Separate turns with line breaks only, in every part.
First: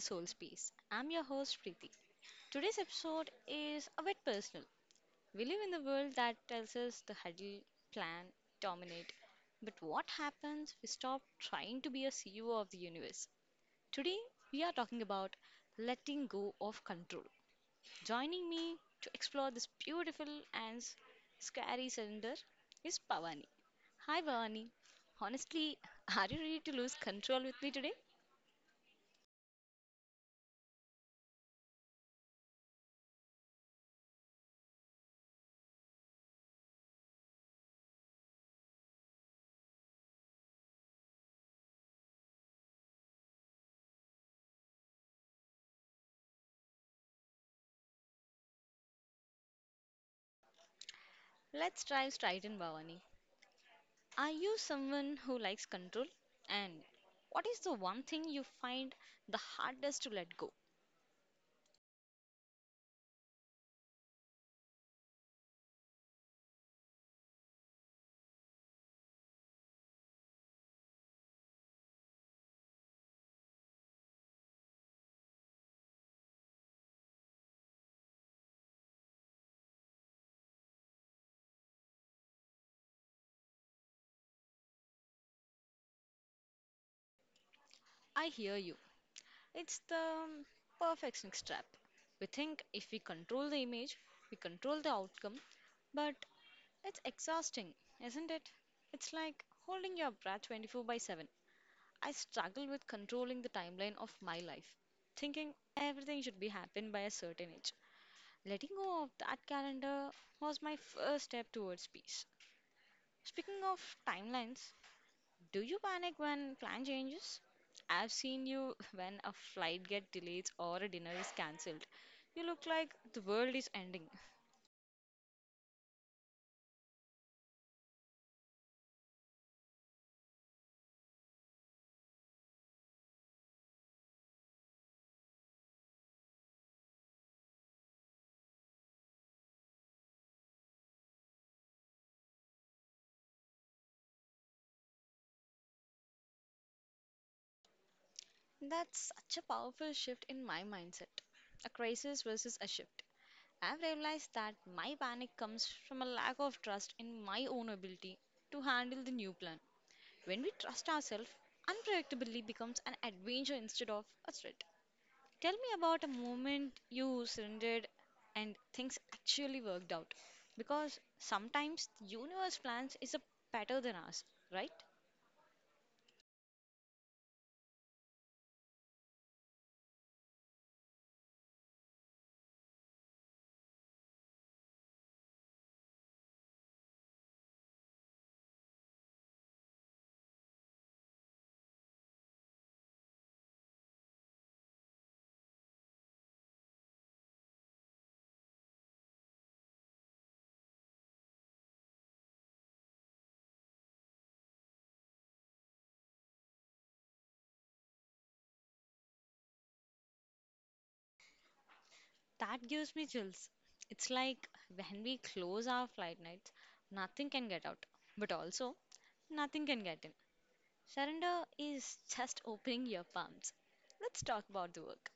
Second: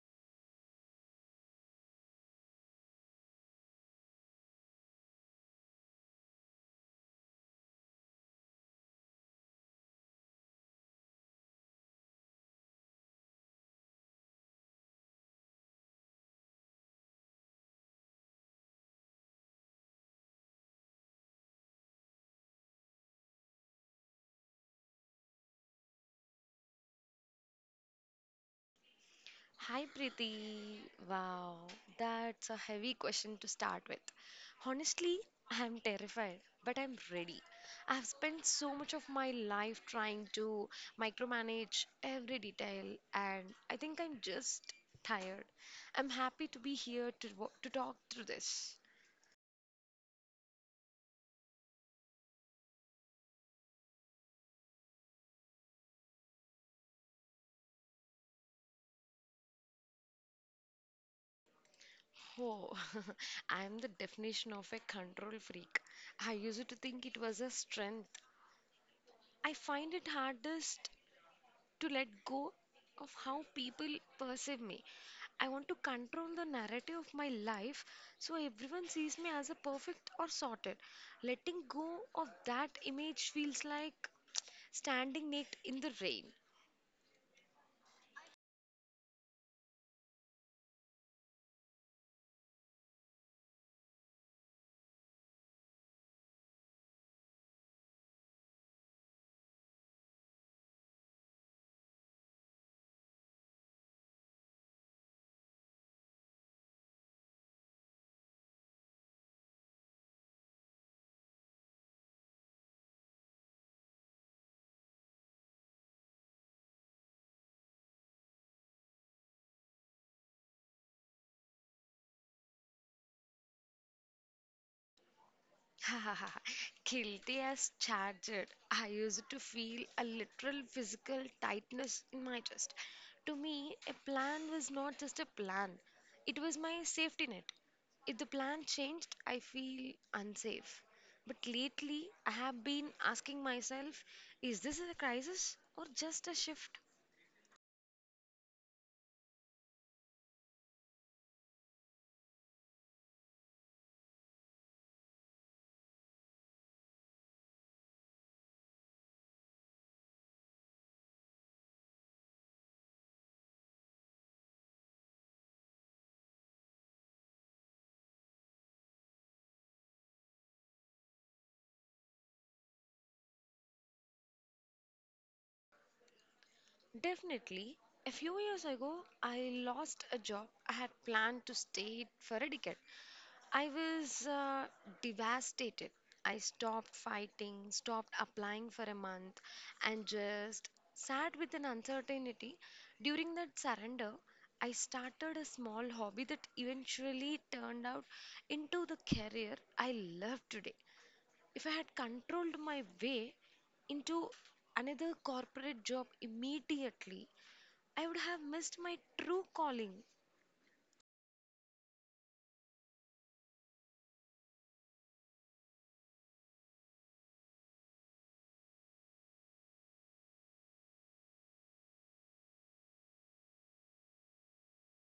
Soul Space. I'm your host, Preeti. Today's episode is a bit personal. We live in the world that tells us to huddle, plan, dominate. But what happens if we stop trying to be a CEO of the universe? Today, we are talking about letting go of control. Joining me to explore this beautiful and s- scary surrender is Pavani. Hi, Bhavani. Honestly, are you ready to lose control with me today?
Hi Preeti. Wow, that's a heavy question to start with. Honestly, I'm terrified, but I'm ready. I've spent so much of my life trying to micromanage every detail, and I think I'm just tired. I'm happy to be here to talk through this.
Let's dive straight in, Bhavani. Are you someone who likes control? And what is the one thing you find the hardest to let go?
Oh, I'm the definition of a control freak. I used to think it was a strength. I find it hardest to let go of how people perceive me. I want to control the narrative of my life so everyone sees me as a perfect or sorted. Letting go of that image feels like standing naked in the rain.
I hear you. It's the perfectionist trap. We think if we control the image, we control the outcome, but it's exhausting, isn't it? It's like holding your breath 24 by 7. I struggle with controlling the timeline of my life, thinking everything should be happened by a certain age. Letting go of that calendar was my first step towards peace. Speaking of timelines, do you panic when plan changes? I've seen you when a flight gets delayed or a dinner is cancelled. You look like the world is ending.
Guilty as charged. I used to feel a literal physical tightness in my chest. To me, a plan was not just a plan, it was my safety net. If the plan changed, I feel unsafe. But lately, I have been asking myself, is this a crisis or just a shift?
That's such a powerful shift in my mindset. A crisis versus a shift. I've realized that my panic comes from a lack of trust in my own ability to handle the new plan. When we trust ourselves, unpredictability becomes an adventure instead of a threat. Tell me about a moment you surrendered and things actually worked out. Because sometimes the universe plans is a better than us, right?
Definitely. A few years ago, I lost a job I had planned to stay for a decade. I was devastated. I stopped fighting, stopped applying for a month, and just sat with an uncertainty. During that surrender, I started a small hobby that eventually turned out into the career I love today. If I had controlled my way into another corporate job immediately, I would have missed my true calling.
That gives me chills. It's like when we close our flight nights, nothing can get out, but also nothing can get in. Surrender is just opening your palms. Let's talk about the work.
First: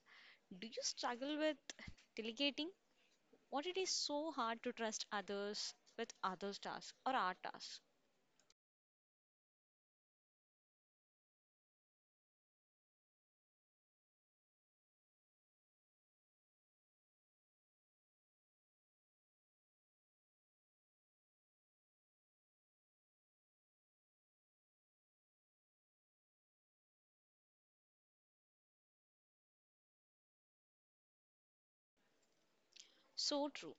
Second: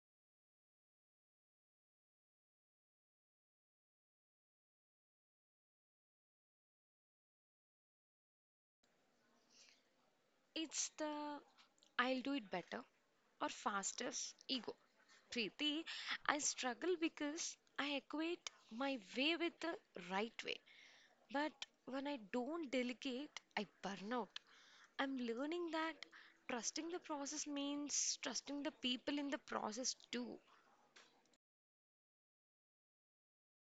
Do you struggle with delegating? What it is so hard to trust others with others' tasks or our tasks.
It's the I'll do it better or faster ego. Preeti, I struggle because I equate my way with the right way. But when I don't delegate, I burn out. I'm learning that trusting the process means trusting the people in the process too.
So true.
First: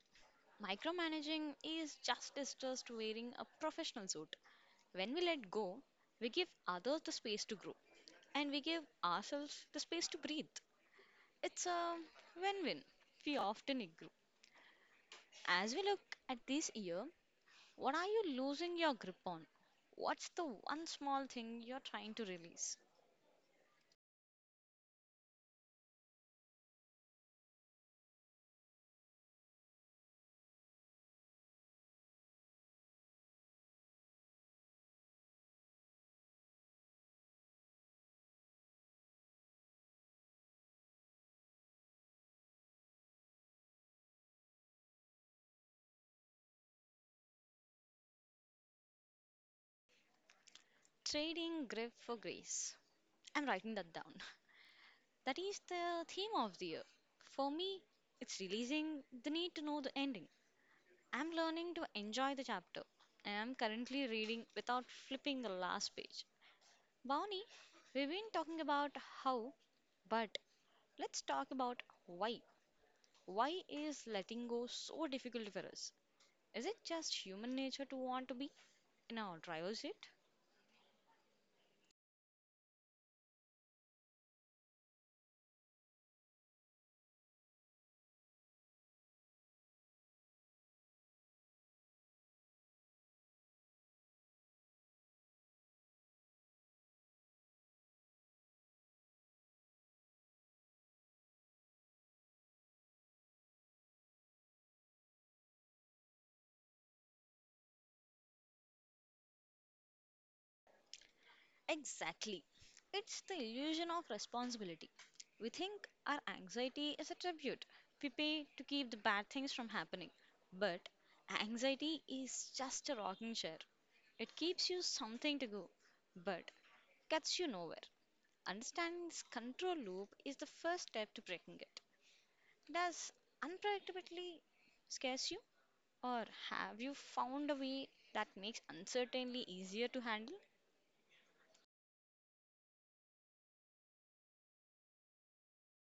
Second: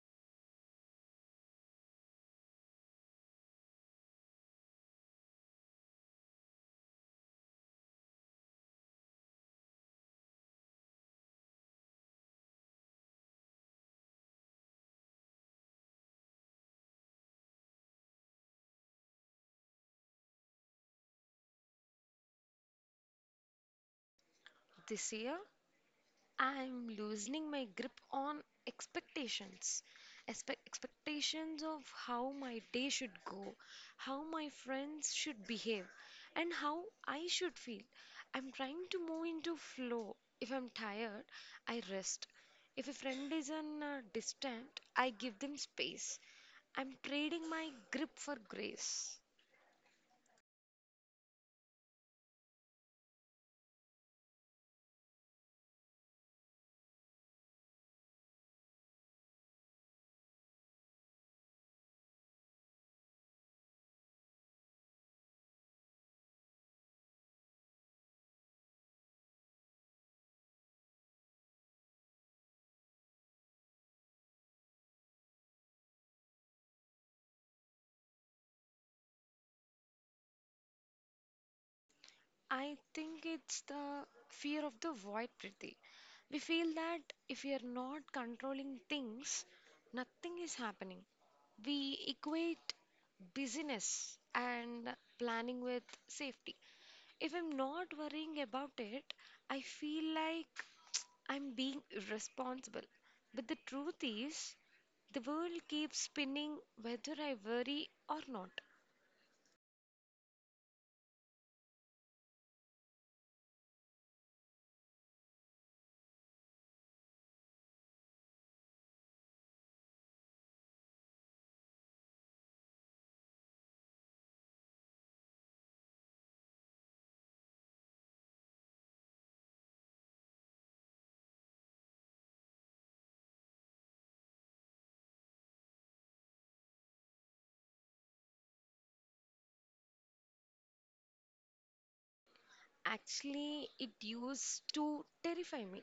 Micromanaging is just as just wearing a professional suit. When we let go, we give others the space to grow and we give ourselves the space to breathe. It's a win win. We often ignore. As we look at this year, what are you losing your grip on? What's the one small thing you're trying to release?
This year, I'm loosening my grip on expectations. Expect expectations of how my day should go, how my friends should behave, and how I should feel. I'm trying to move into flow. If I'm tired, I rest. If a friend is on distant, I give them space. I'm trading my grip for grace.
Trading grip for grace. I'm writing that down. That is the theme of the year. For me, it's releasing the need to know the ending. I'm learning to enjoy the chapter, and I'm currently reading without flipping the last page. Bonnie, we've been talking about how, but let's talk about why. Why is letting go so difficult for us? Is it just human nature to want to be in our driver's seat?
I think it's the fear of the void, Priti. We feel that if we are not controlling things, nothing is happening. We equate busyness and planning with safety. If I'm not worrying about it, I feel like I'm being irresponsible. But the truth is, the world keeps spinning whether I worry or not.
Exactly. It's the illusion of responsibility. We think our anxiety is a tribute we pay to keep the bad things from happening. But anxiety is just a rocking chair. It keeps you something to go, but gets you nowhere. Understanding this control loop is the first step to breaking it. Does unpredictability scares you, or have you found a way that makes uncertainty easier to handle?
Actually, it used to terrify me.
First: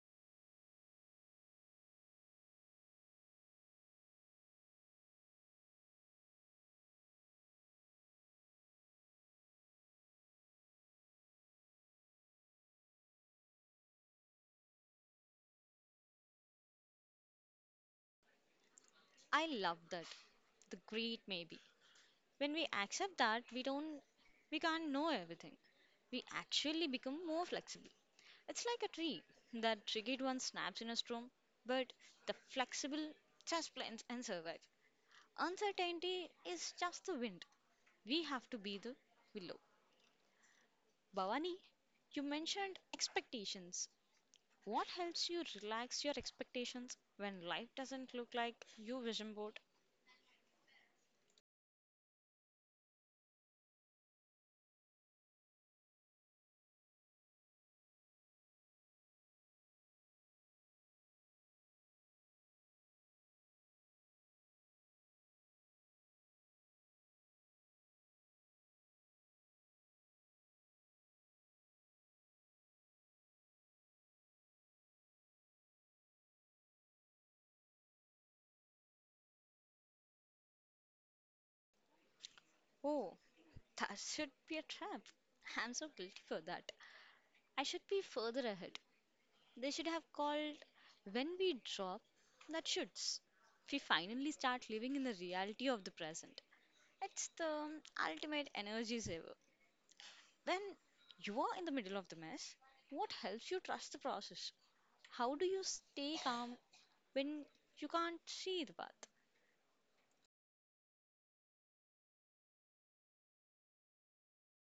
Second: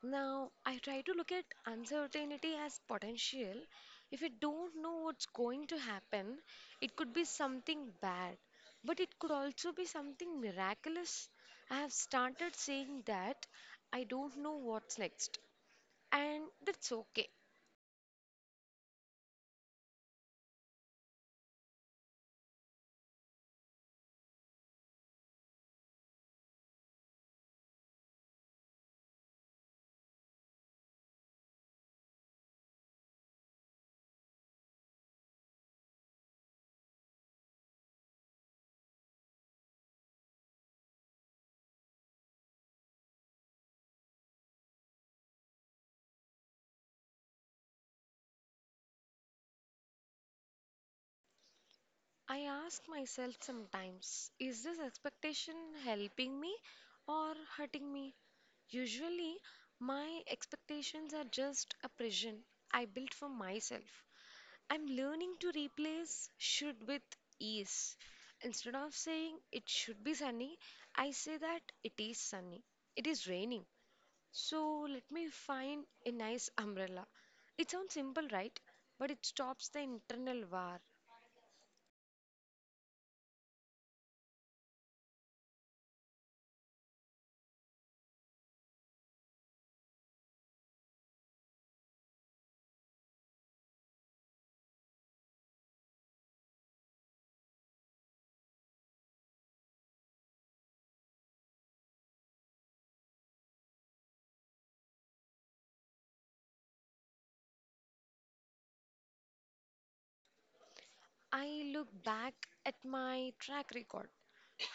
Now, I try to look at uncertainty as potential. If you don't know what's going to happen, it could be something bad, but it could also be something miraculous. I have started saying that I don't know what's next, and that's okay.
I love that. The great maybe. When we accept that we can't know everything, we actually become more flexible. It's like a tree. The triggered one snaps in a storm, but the flexible just plants and survive. Uncertainty is just the wind. We have to be the willow. Bhavani, you mentioned expectations. What helps you relax your expectations when life doesn't look like your vision board?
I ask myself sometimes, is this expectation helping me or hurting me? Usually, my expectations are just a prison I built for myself. I'm learning to replace should with is. Instead of saying it should be sunny, I say that it is sunny. It is raining. So let me find a nice umbrella. It sounds simple, right? But it stops the internal war.
Oh, that should be a trap. I'm so guilty for that. I should be further ahead. They should have called when we drop. That shoots. We finally start living in the reality of the present. It's the ultimate energy saver. When you are in the middle of the mess, what helps you trust the process? How do you stay calm when you can't see the path?
I look back at my track record.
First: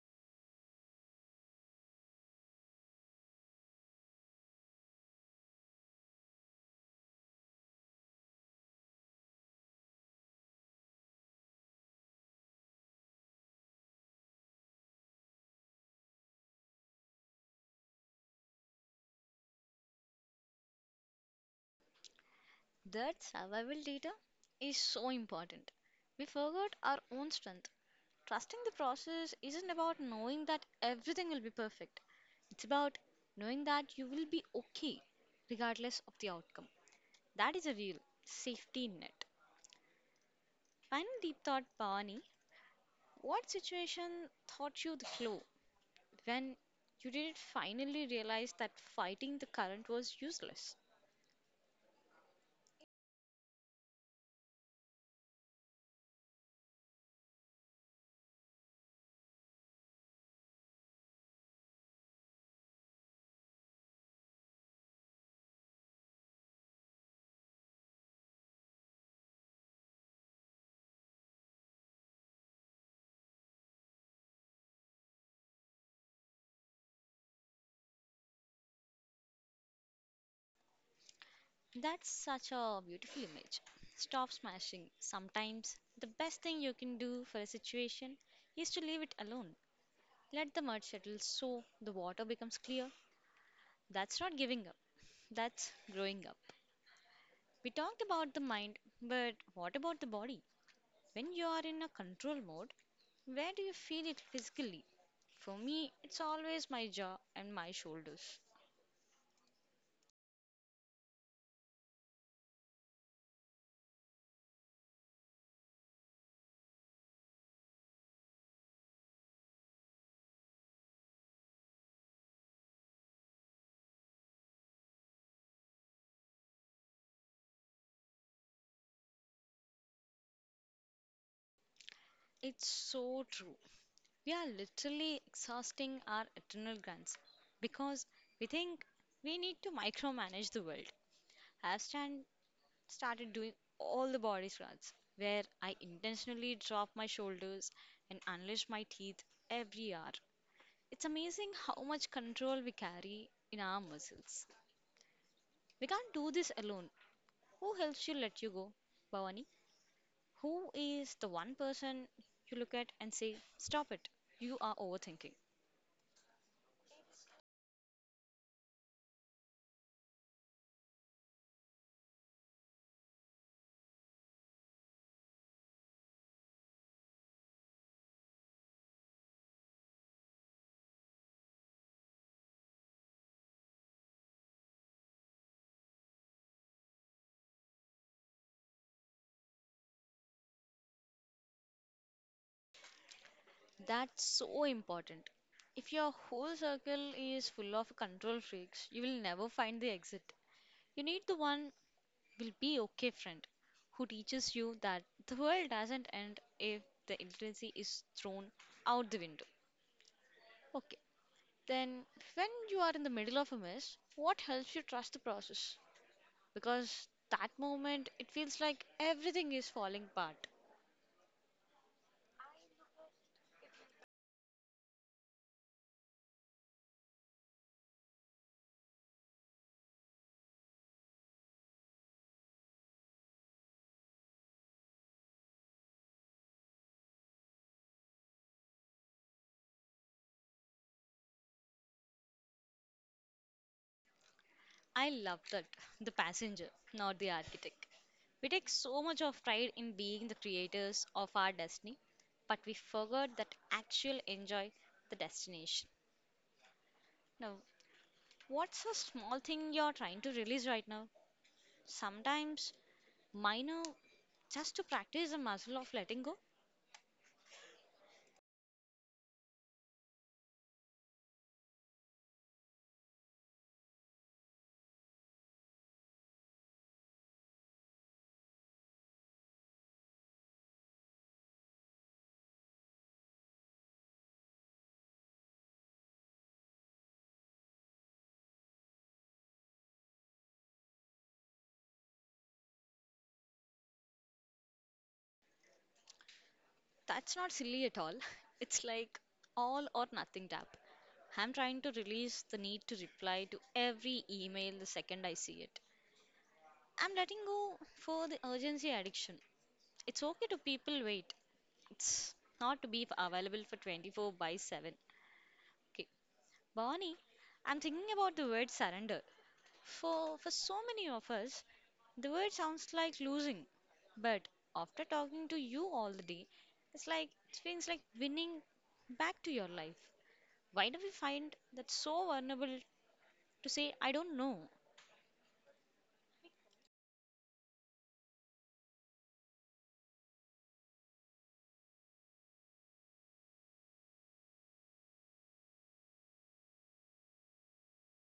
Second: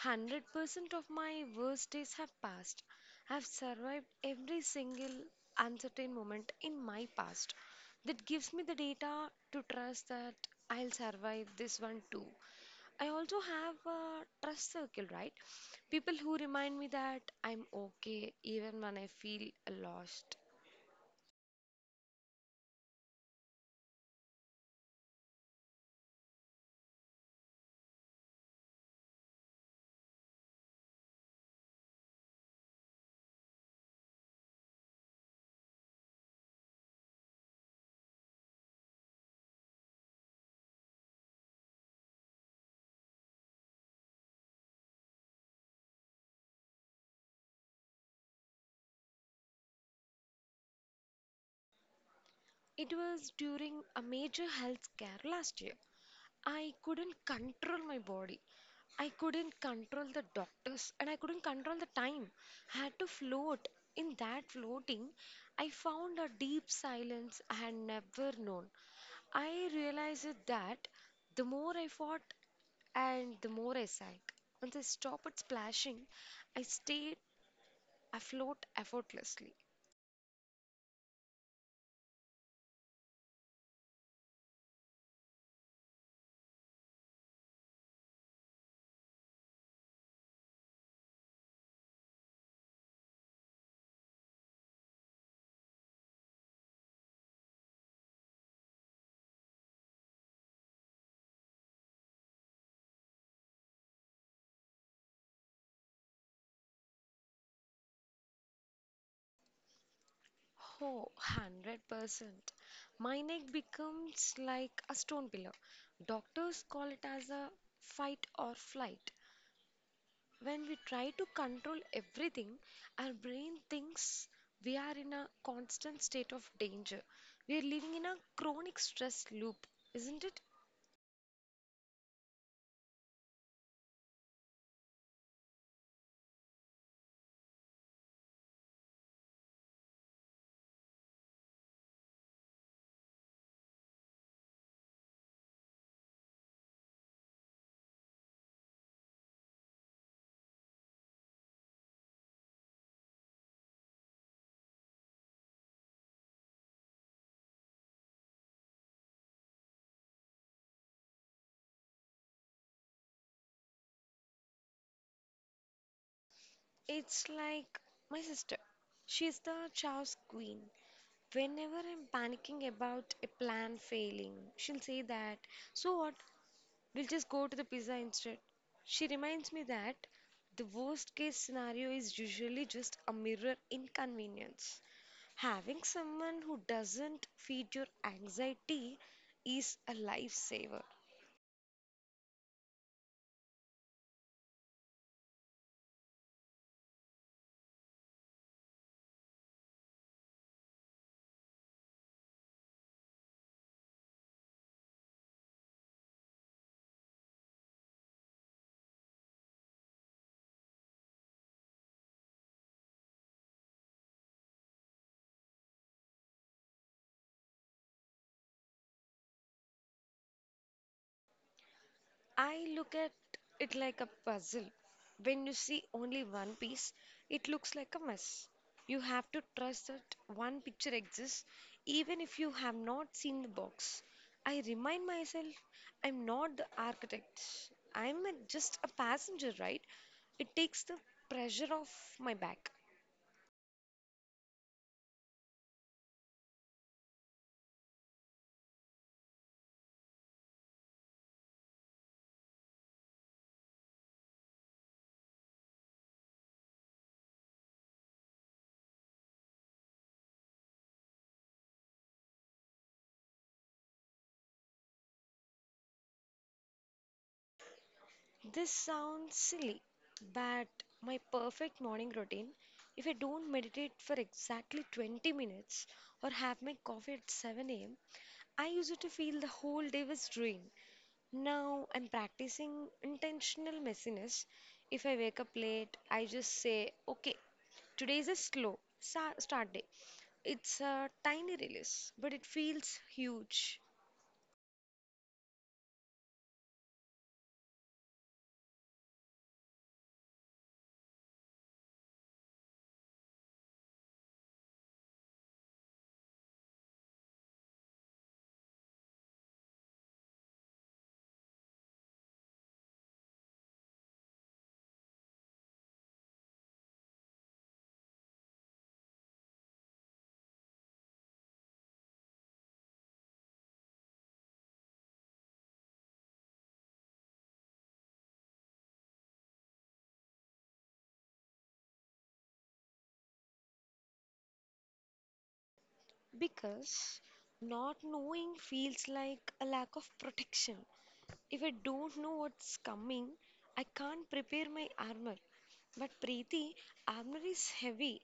100% of my worst days have passed. I've survived every single uncertain moment in my past. That gives me the data to trust that I'll survive this one too. I also have a trust circle, right? People who remind me that I'm okay even when I feel lost.
That survival data is so important. We forgot our own strength. Trusting the process isn't about knowing that everything will be perfect. It's about knowing that you will be okay regardless of the outcome. That is a real safety net. Final deep thought, Bhavani. What situation taught you the flow when you didn't finally realize that fighting the current was useless?
It was during a major health scare last year. I couldn't control my body. I couldn't control the doctors and I couldn't control the time. I had to float. In that floating, I found a deep silence I had never known. I realized that the more I fought and the more I sank. Once I stopped splashing, I stayed afloat effortlessly.
That's such a beautiful image. Stop smashing. Sometimes the best thing you can do for a situation is to leave it alone. Let the mud settle so the water becomes clear. That's not giving up, that's growing up. We talked about the mind, but what about the body? When you are in a control mode, where do you feel it physically? For me, it's always my jaw and my shoulders.
Oh, 100%. My neck becomes like a stone pillar. Doctors call it as a fight or flight. When we try to control everything, our brain thinks we are in a constant state of danger. We are living in a chronic stress loop, isn't it?
It's so true. We are literally exhausting our adrenal glands because we think we need to micromanage the world. I've stand, started doing all the body scrubs where I intentionally drop my shoulders and unleash my teeth every hour. It's amazing how much control we carry in our muscles. We can't do this alone. Who helps you let you go? Bhavani? Who is the one person you look at and say, stop it, you are overthinking?
It's like my sister. She's the chaos queen. Whenever I'm panicking about a plan failing, she'll say that, so what? We'll just go to the pizza instead. She reminds me that the worst case scenario is usually just a mirror inconvenience. Having someone who doesn't feed your anxiety is a lifesaver.
That's so important. If your whole circle is full of control freaks, you will never find the exit. You need the one will be okay friend who teaches you that the world doesn't end if the literacy is thrown out the window. Okay, then when you are in the middle of a mess, what helps you trust the process? Because that moment it feels like everything is falling apart.
I look at it like a puzzle. When you see only one piece, it looks like a mess. You have to trust that one picture exists even if you have not seen the box. I remind myself I'm not the architect. I'm just a passenger, right? It takes the pressure off my back.
I love that the passenger, not the architect. We take so much of pride in being the creators of our destiny, but we forgot that actual enjoy the destination. Now, what's a small thing you're trying to release right now? Sometimes minor, just to practice the muscle of letting go.
This sounds silly, but my perfect morning routine, if I don't meditate for exactly 20 minutes or have my coffee at 7 a.m., I used to feel the whole day was ruined. Now I'm practicing intentional messiness. If I wake up late, I just say, okay, today is a slow start day. It's a tiny release, but it feels huge.
That's not silly at all. It's like all or nothing tap. I'm trying to release the need to reply to every email the second I see it. I'm letting go for the urgency addiction. It's okay to people wait. It's not to be available for 24 by 7. Okay. Bonnie, I'm thinking about the word surrender. For so many of us, the word sounds like losing, but after talking to you all the day, it's like it feels like winning back to your life. Why do we find that so vulnerable to say, I don't know?
Because not knowing feels like a lack of protection. If I don't know what's coming, I can't prepare my armor. But Preeti, armor is heavy.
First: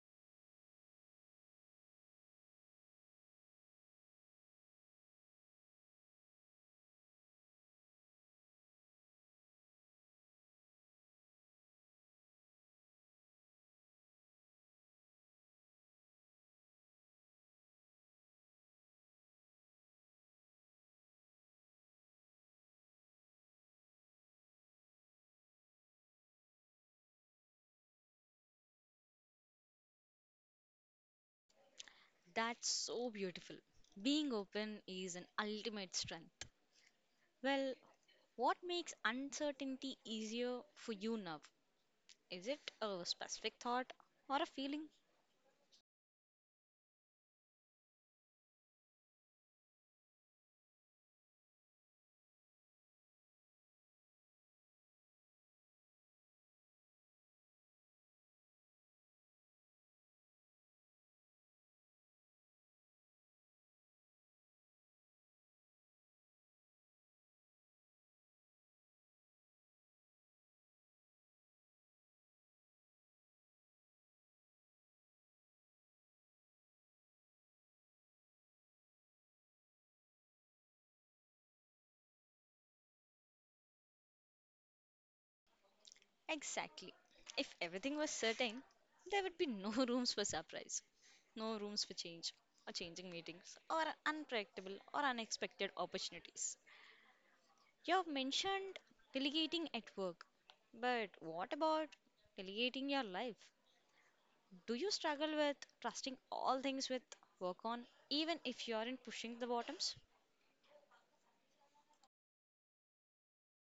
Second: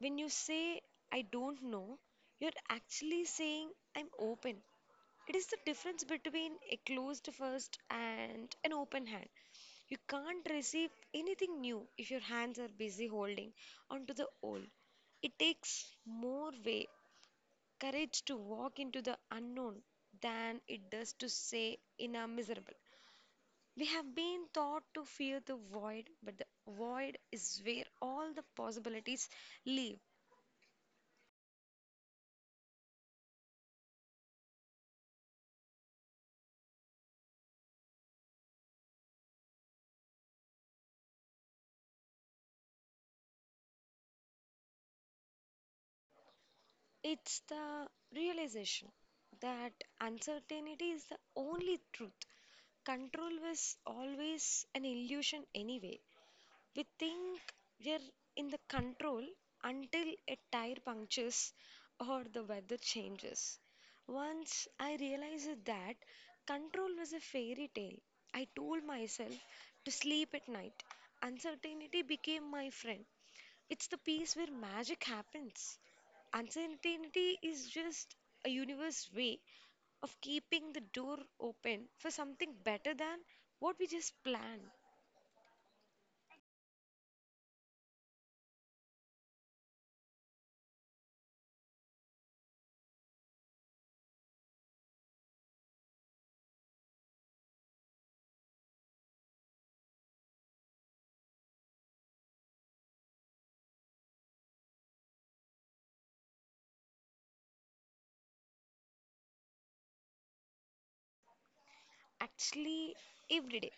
When you say I don't know, you're actually saying I'm open. It is the difference between a closed fist and an open hand. You can't receive anything new if your hands are busy holding onto the old. It takes more way, courage to walk into the unknown than it does to say in a miserable. We have been taught to fear the void, but the void is where all the possibilities live.
That's so beautiful. Being open is an ultimate strength. Well, what makes uncertainty easier for you now? Is it a specific thought or a feeling?
It's the realization that uncertainty is the only truth. Control was always an illusion, anyway. We think we're in the control until a tire punctures or the weather changes. Once I realized that control was a fairy tale, I told myself to sleep at night. Uncertainty became my friend. It's the piece where magic happens. Uncertainty is just a universe way of keeping the door open for something better than what we just planned.
Exactly. If everything was certain, there would be no rooms for surprise, no rooms for change, or changing meetings, or unpredictable or unexpected opportunities. You have mentioned delegating at work, but what about delegating your life? Do you struggle with trusting all things with work on, even if you aren't pushing the bottoms?
Actually, every day.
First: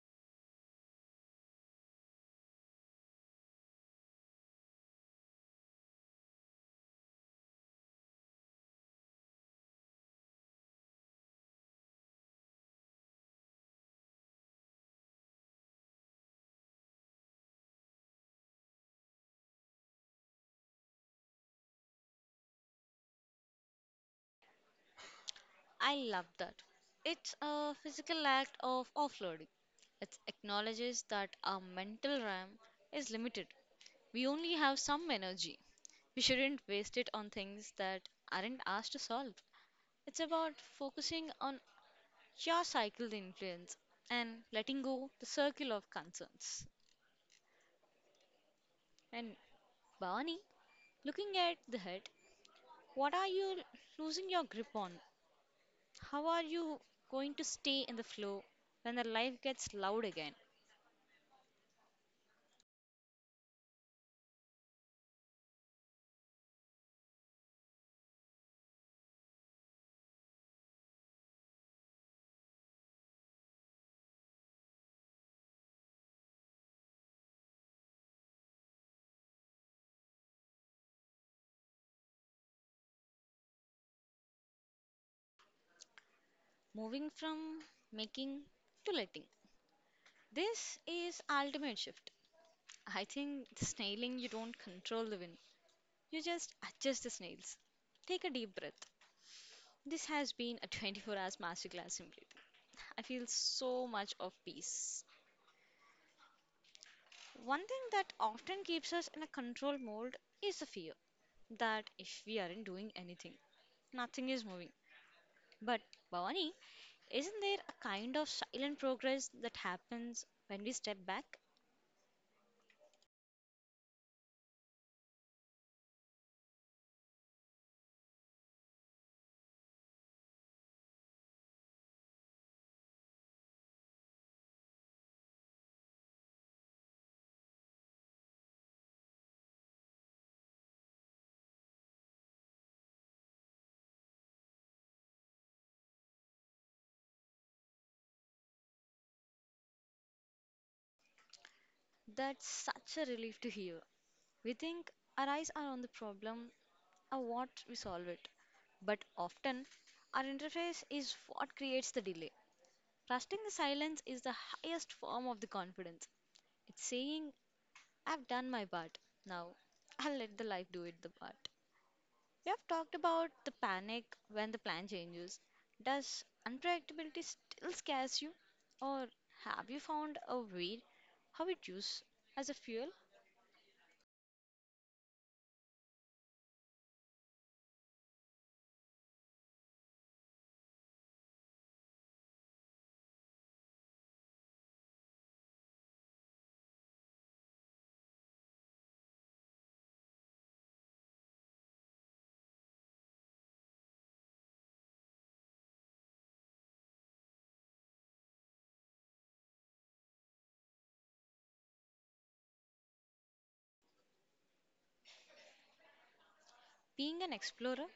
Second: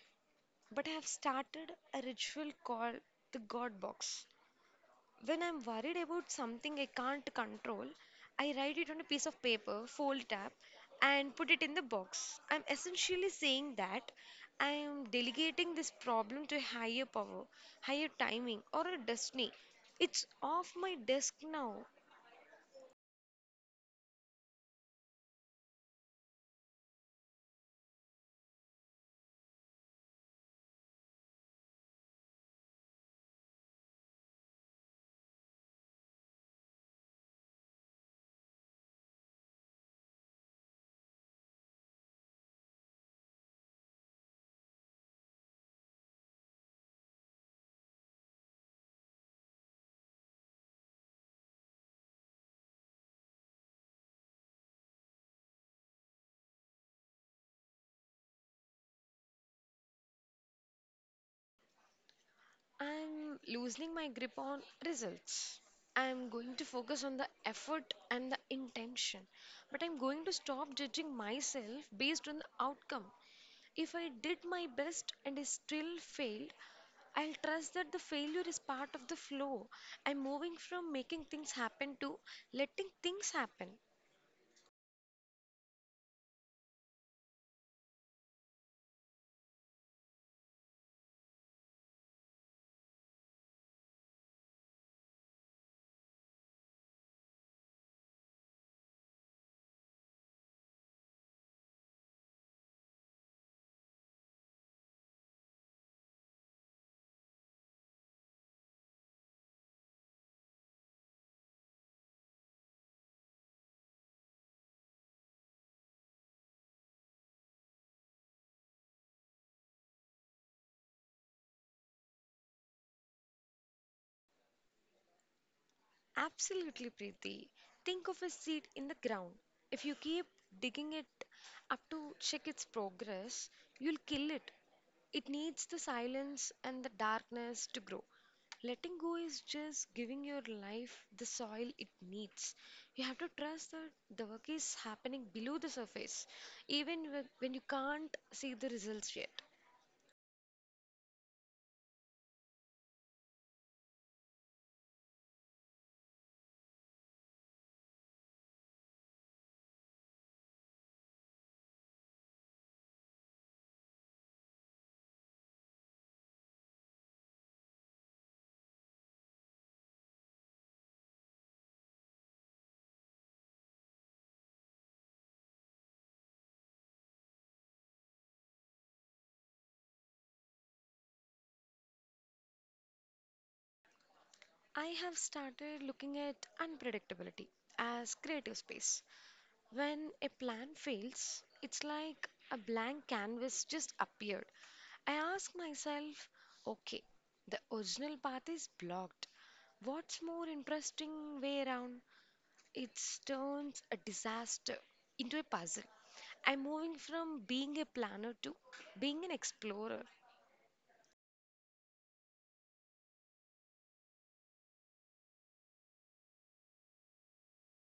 But I have started a ritual called the God Box. When I'm worried about something I can't control, I write it on a piece of paper, fold up, and put it in the box. I'm essentially saying that I am delegating this problem to a higher power, higher timing, or a destiny. It's off my desk now.
I love that. It's a physical act of offloading. It acknowledges that our mental RAM is limited. We only have some energy. We shouldn't waste it on things that aren't ours to solve. It's about focusing on your cycled influence and letting go the circle of concerns. And Barney, looking at the head, what are you losing your grip on? How are you going to stay in the flow when the life gets loud again?
I'm loosening my grip on results. I'm going to focus on the effort and the intention. But I'm going to stop judging myself based on the outcome. If I did my best and I still failed, I'll trust that the failure is part of the flow. I'm moving from making things happen to letting things happen.
Moving from making to letting. This is ultimate shift. I think the snailing you don't control the wind. You just adjust the snails. Take a deep breath. This has been a 24 hours masterclass in breathing. I feel so much of peace. One thing that often keeps us in a control mode is the fear that if we aren't doing anything, nothing is moving. But Bhavani, isn't there a kind of silent progress that happens when we step back?
Absolutely, Preeti. Think of a seed in the ground. If you keep digging it up to check its progress, you'll kill it. It needs the silence and the darkness to grow. Letting go is just giving your life the soil it needs. You have to trust that the work is happening below the surface, even when you can't see the results yet.
That's such a relief to hear. We think our eyes are on the problem or what we solve it. But often, our interface is what creates the delay. Trusting the silence is the highest form of the confidence. It's saying, I've done my part. Now, I'll let the life do it the part. We have talked about the panic when the plan changes. Does unpredictability still scares you? Or have you found a way how it used as a fuel?
I have started looking at unpredictability as creative space. When a plan fails, it's like a blank canvas just appeared. I ask myself, okay, the original path is blocked. What's more interesting way around? It turns a disaster into a puzzle. I'm moving from being a planner to being an explorer.
Being an explorer,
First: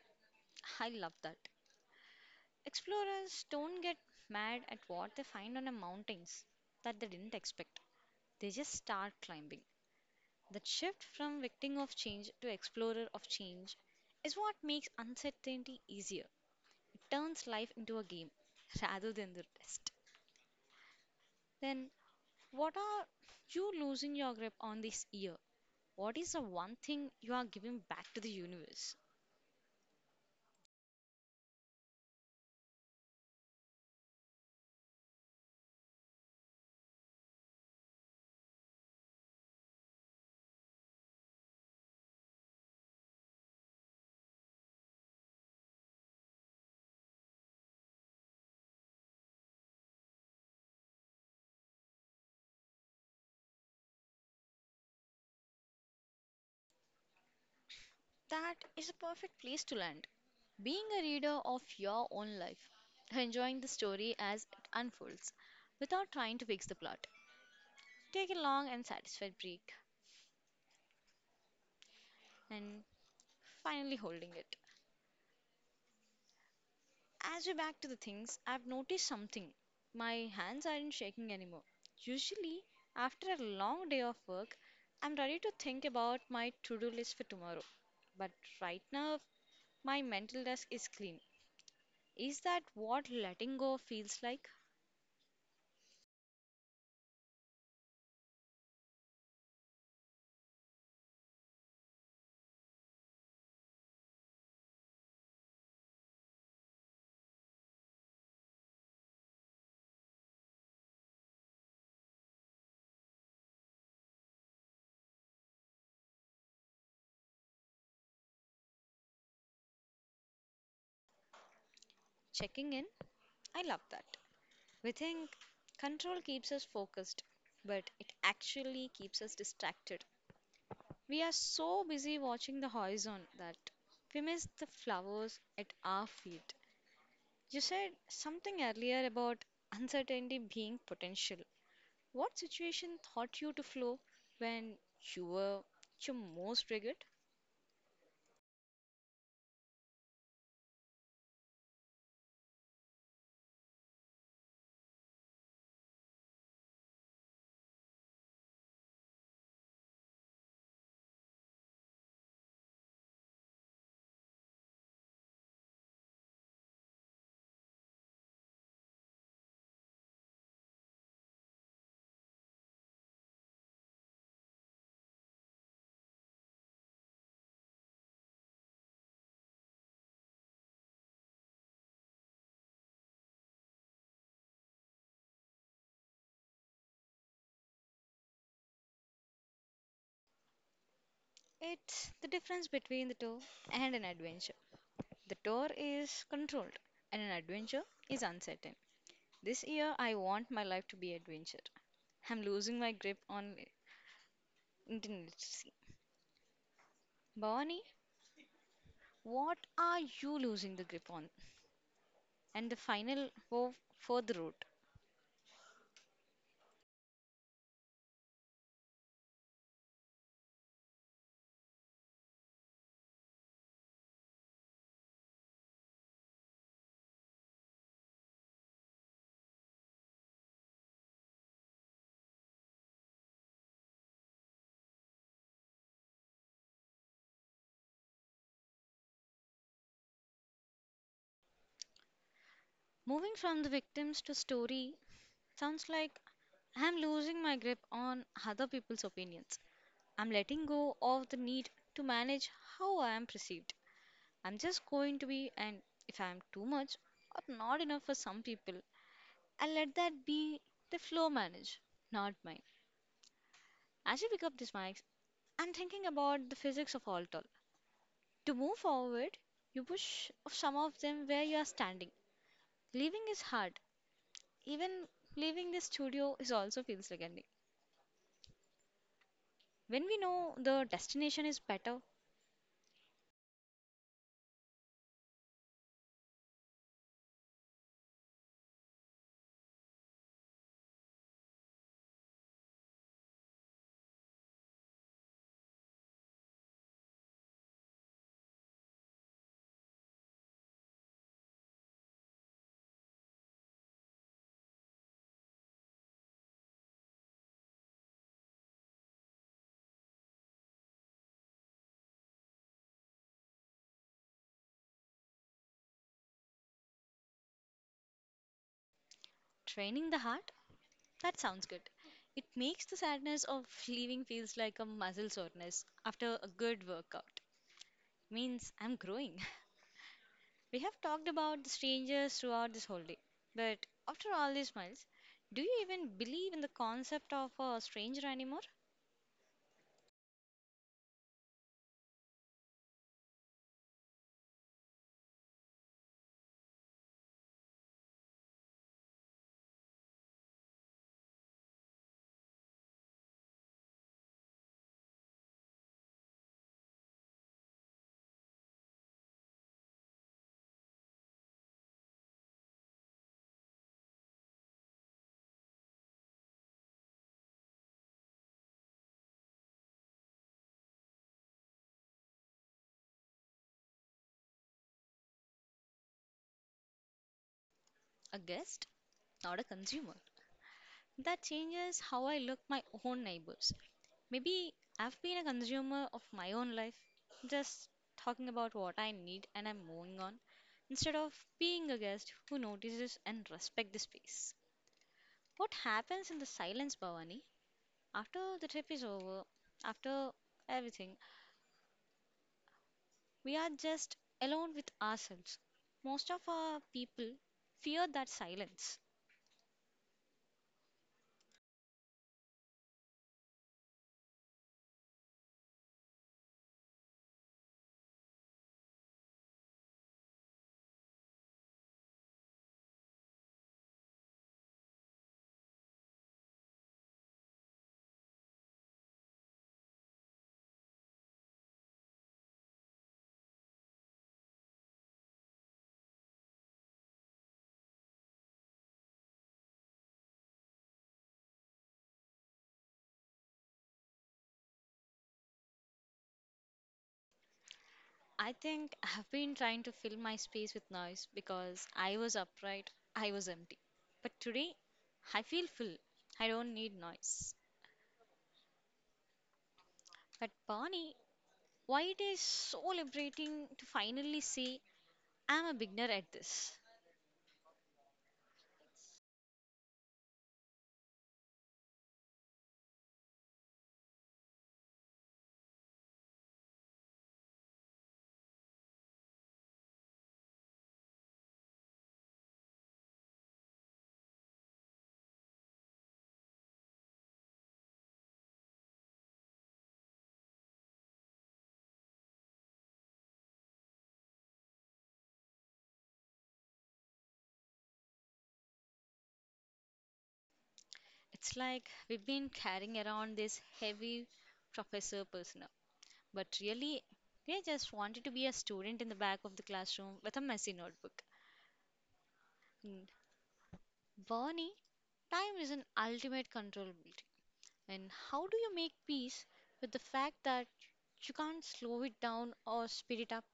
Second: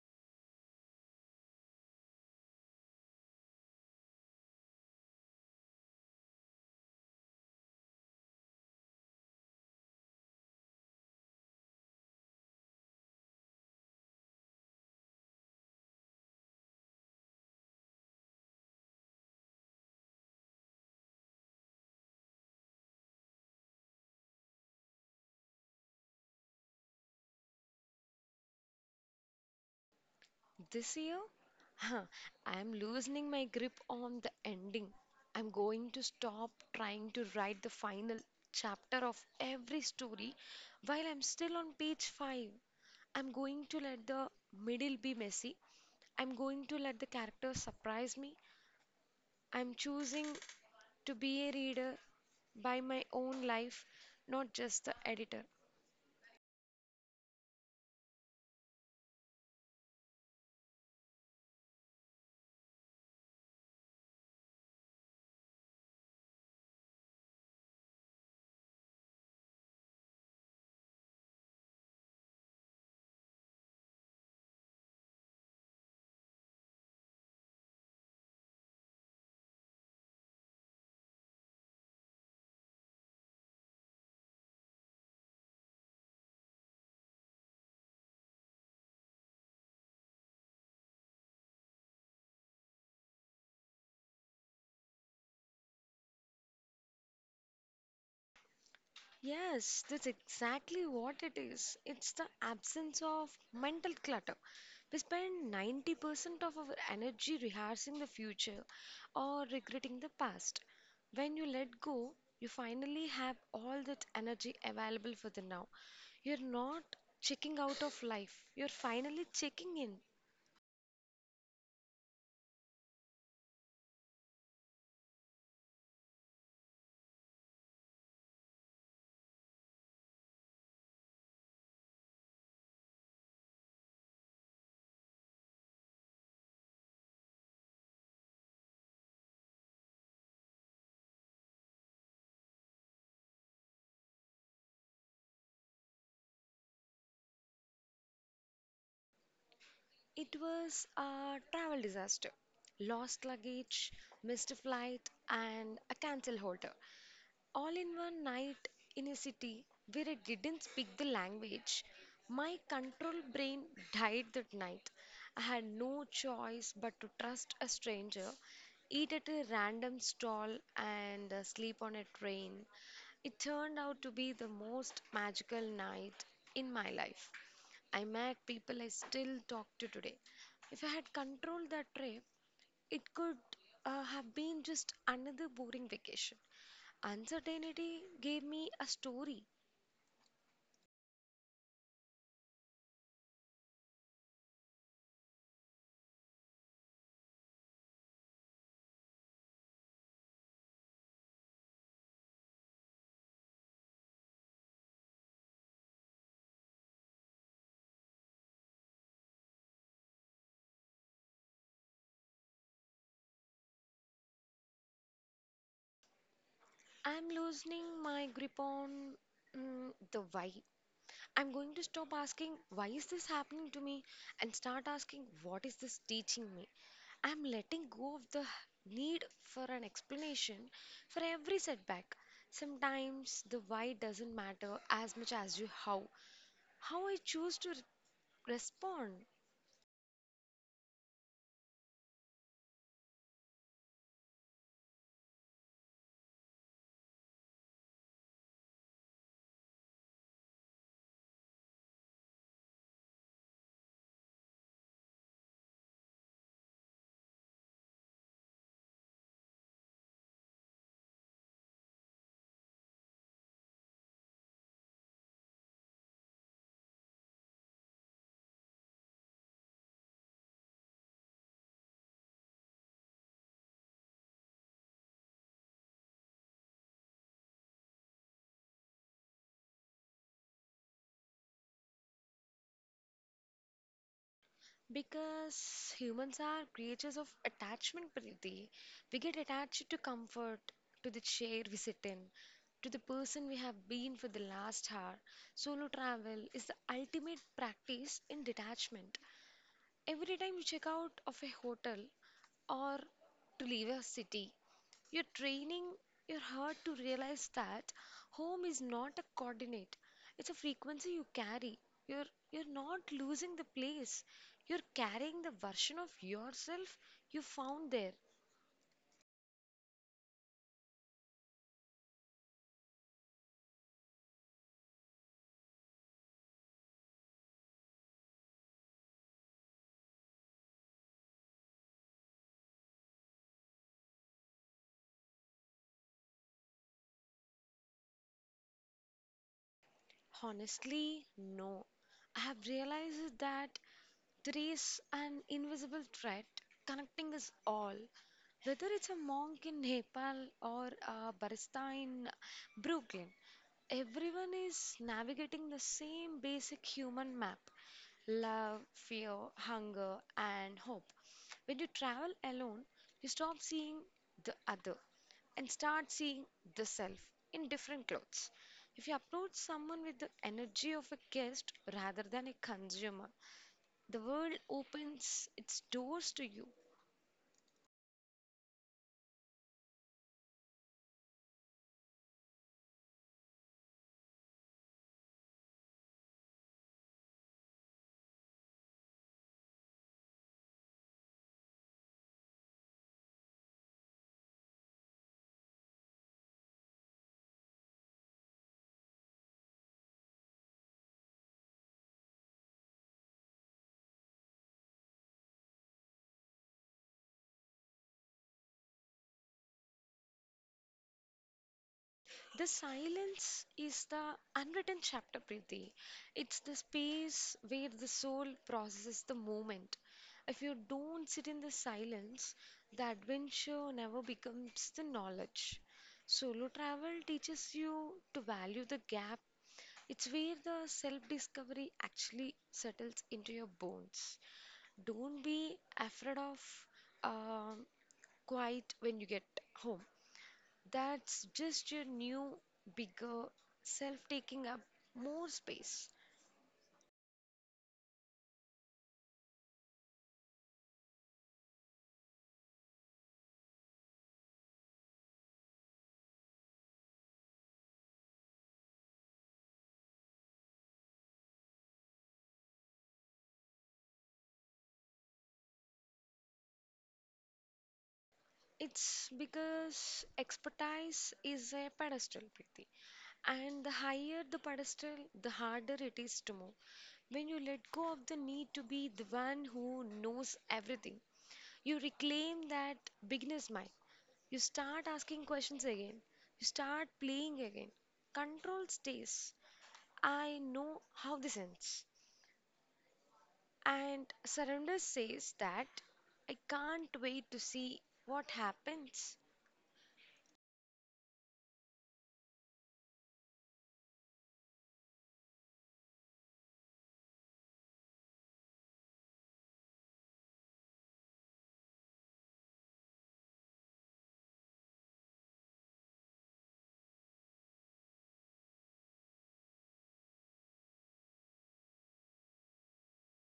I love that. Explorers don't get mad at what they find on the mountains that they didn't expect. They just start climbing. That shift from victim of change to explorer of change is what makes uncertainty easier. It turns life into a game rather than the rest. Then, what are you losing your grip on this year? What is the one thing you are giving back to the universe?
This year, huh, I'm loosening my grip on the ending. I'm going to stop trying to write the final chapter of every story while I'm still on page 5. I'm going to let the middle be messy. I'm going to let the characters surprise me. I'm choosing to be a reader by my own life, not just the editor.
That is a perfect place to land. Being a reader of your own life, enjoying the story as it unfolds, without trying to fix the plot. Take a long and satisfied break and finally holding it. As we back to the things, I've noticed something. My hands aren't shaking anymore. Usually, after a long day of work, I'm ready to think about my to-do list for tomorrow. But right now, my mental desk is clean. Is that what letting go feels like?
Yes, that's exactly what it is. It's the absence of mental clutter. We spend 90% of our energy rehearsing the future or regretting the past. When you let go, you finally have all that energy available for the now. You're not checking out of life, you're finally checking in.
Checking in? I love that. We think control keeps us focused, but it actually keeps us distracted. We are so busy watching the horizon that we miss the flowers at our feet. You said something earlier about uncertainty being potential. What situation taught you to flow when you were at your most rigid?
It was a travel disaster, lost luggage, missed flight, and a cancel holder, all in one night in a city where I didn't speak the language. My control brain died that night. I had no choice but to trust a stranger, eat at a random stall, and sleep on a train. It turned out to be the most magical night in my life. I met people I still talk to today. If I had controlled that trip, it could have been just another boring vacation. Uncertainty gave me a story.
It's the difference between the tour and an adventure. The tour is controlled, and an adventure is uncertain. This year, I want my life to be adventure. I'm losing my grip on intensity. Bhavani, what are you losing the grip on? And the final, go for the road.
I'm loosening my grip on the why. I'm going to stop asking, why is this happening to me, and start asking, what is this teaching me? I'm letting go of the need for an explanation for every setback. Sometimes the why doesn't matter as much as you how. How I choose to respond.
Moving from the victims to story. Sounds like I'm losing my grip on other people's opinions. I'm letting go of the need to manage how I am perceived. I'm just going to be, and if I'm too much or not enough for some people, I let that be the flow manage, not mine. As you pick up these mics, I'm thinking about the physics of all tall. To move forward, you push off some of them where you are standing. Leaving is hard. Even leaving the studio is also feels like ending. When we know the destination is better.
Because humans are creatures of attachment, Preeti. We get attached to comfort, to the chair we sit in, to the person we have been for the last hour. Solo travel is the ultimate practice in detachment. Every time you check out of a hotel or to leave a city, you're training your heart to realize that home is not a coordinate, it's a frequency you carry. You're, you're not losing the place, you're carrying the version of yourself you found there.
Training the heart? That sounds good. It makes the sadness of leaving feels like a muscle soreness after a good workout. Means I'm growing. We have talked about the strangers throughout this whole day. But after all these miles, do you even believe in the concept of a stranger anymore?
Honestly, no. I have realized that there is an invisible thread connecting us all. Whether it's a monk in Nepal or a barista in Brooklyn, everyone is navigating the same basic human map: love, fear, hunger, and hope. When you travel alone, you stop seeing the other and start seeing the self in different clothes. If you approach someone with the energy of a guest rather than a consumer, the world opens its doors to you.
A guest, not a consumer. That changes how I look my own neighbors. Maybe I've been a consumer of my own life, just talking about what I need and I'm moving on, instead of being a guest who notices and respect the space. What happens in the silence, Bhavani? After the trip is over, after everything, we are just alone with ourselves. Most of our people fear that silence.
The silence is the unwritten chapter, Preeti. It's the space where the soul processes the moment. If you don't sit in the silence, the adventure never becomes the knowledge. Solo travel teaches you to value the gap. It's where the self discovery actually settles into your bones. Don't be afraid of um, quiet when you get home. That's just your new, bigger self taking up more space.
I think I have been trying to fill my space with noise because I was upright, I was empty. But today, I feel full. I don't need noise. But Bonnie, why it is so liberating to finally say I'm a beginner at this?
It's because expertise is a pedestal, Preeti. And the higher the pedestal, the harder it is to move. When you let go of the need to be the one who knows everything, you reclaim that beginner's mind. You start asking questions again. You start playing again. Control stays. I know how this ends. And Surrender says that I can't wait to see what happens.
It's like we've been carrying around this heavy professor persona, but really they just wanted to be a student in the back of the classroom with a messy notebook. Mm. Bonnie, time is an ultimate controllability. And how do you make peace with the fact that you can't slow it down or speed it up?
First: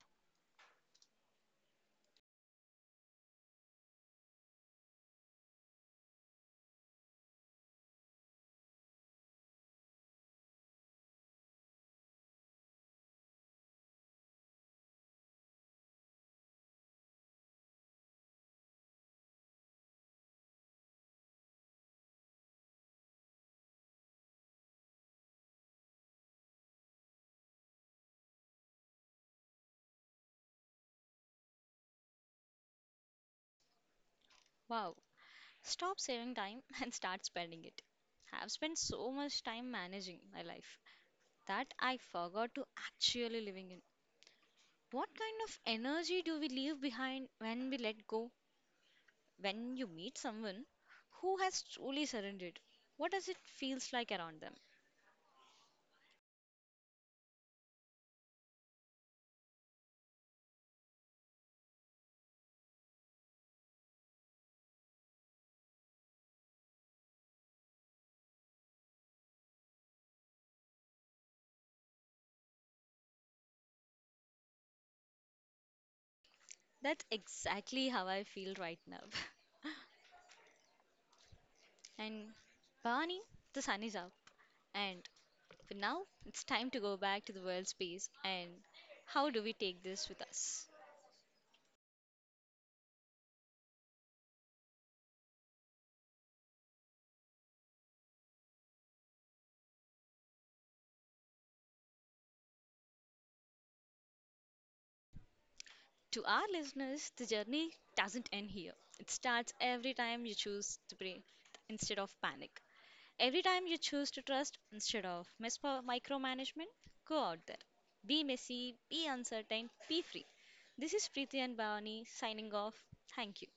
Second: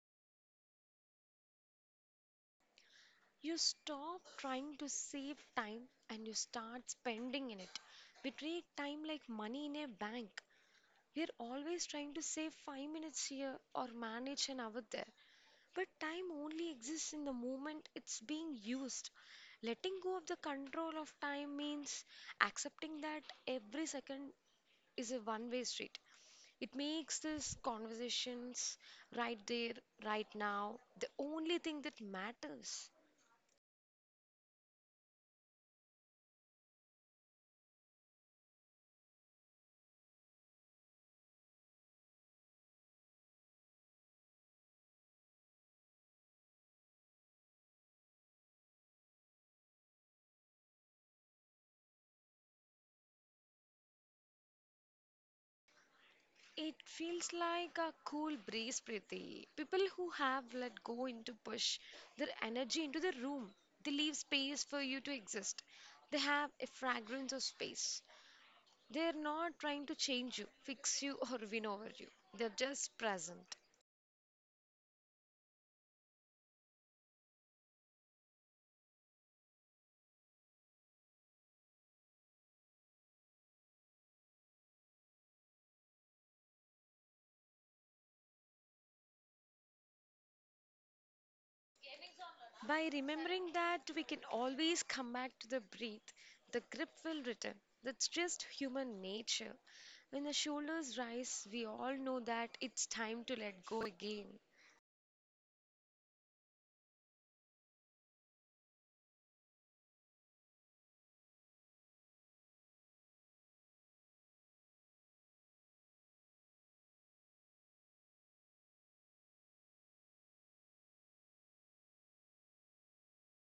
You stop trying to save time and you start spending in it. We treat time like money in a bank. We're always trying to save 5 minutes here or manage an hour there. But time only exists in the moment it's being used. Letting go of the control of time means accepting that every second is a one way street. It makes these conversations right there, right now, the only thing that matters.
Wow. Stop saving time and start spending it. I've spent so much time managing my life that I forgot to actually living in. What kind of energy do we leave behind when we let go? When you meet someone who has truly surrendered, what does it feels like around them?
It feels like a cool breeze, Preeti. People who have let go into push their energy into the room. They leave space for you to exist. They have a fragrance of space. They're not trying to change you, fix you, or win over you. They're just present.
That's exactly how I feel right now. And Barney, the sun is up and but now, it's time to go back to the world space and how do we take this with us?
By remembering that we can always come back to the breath, the grip will return. That's just human nature. When the shoulders rise, we all know that it's time to let go again.
To our listeners, the journey doesn't end here. It starts every time you choose to breathe instead of panic. Every time you choose to trust instead of micromanagement, go out there. Be messy, be uncertain, be free. This is Preeti and Bhavani signing off. Thank you.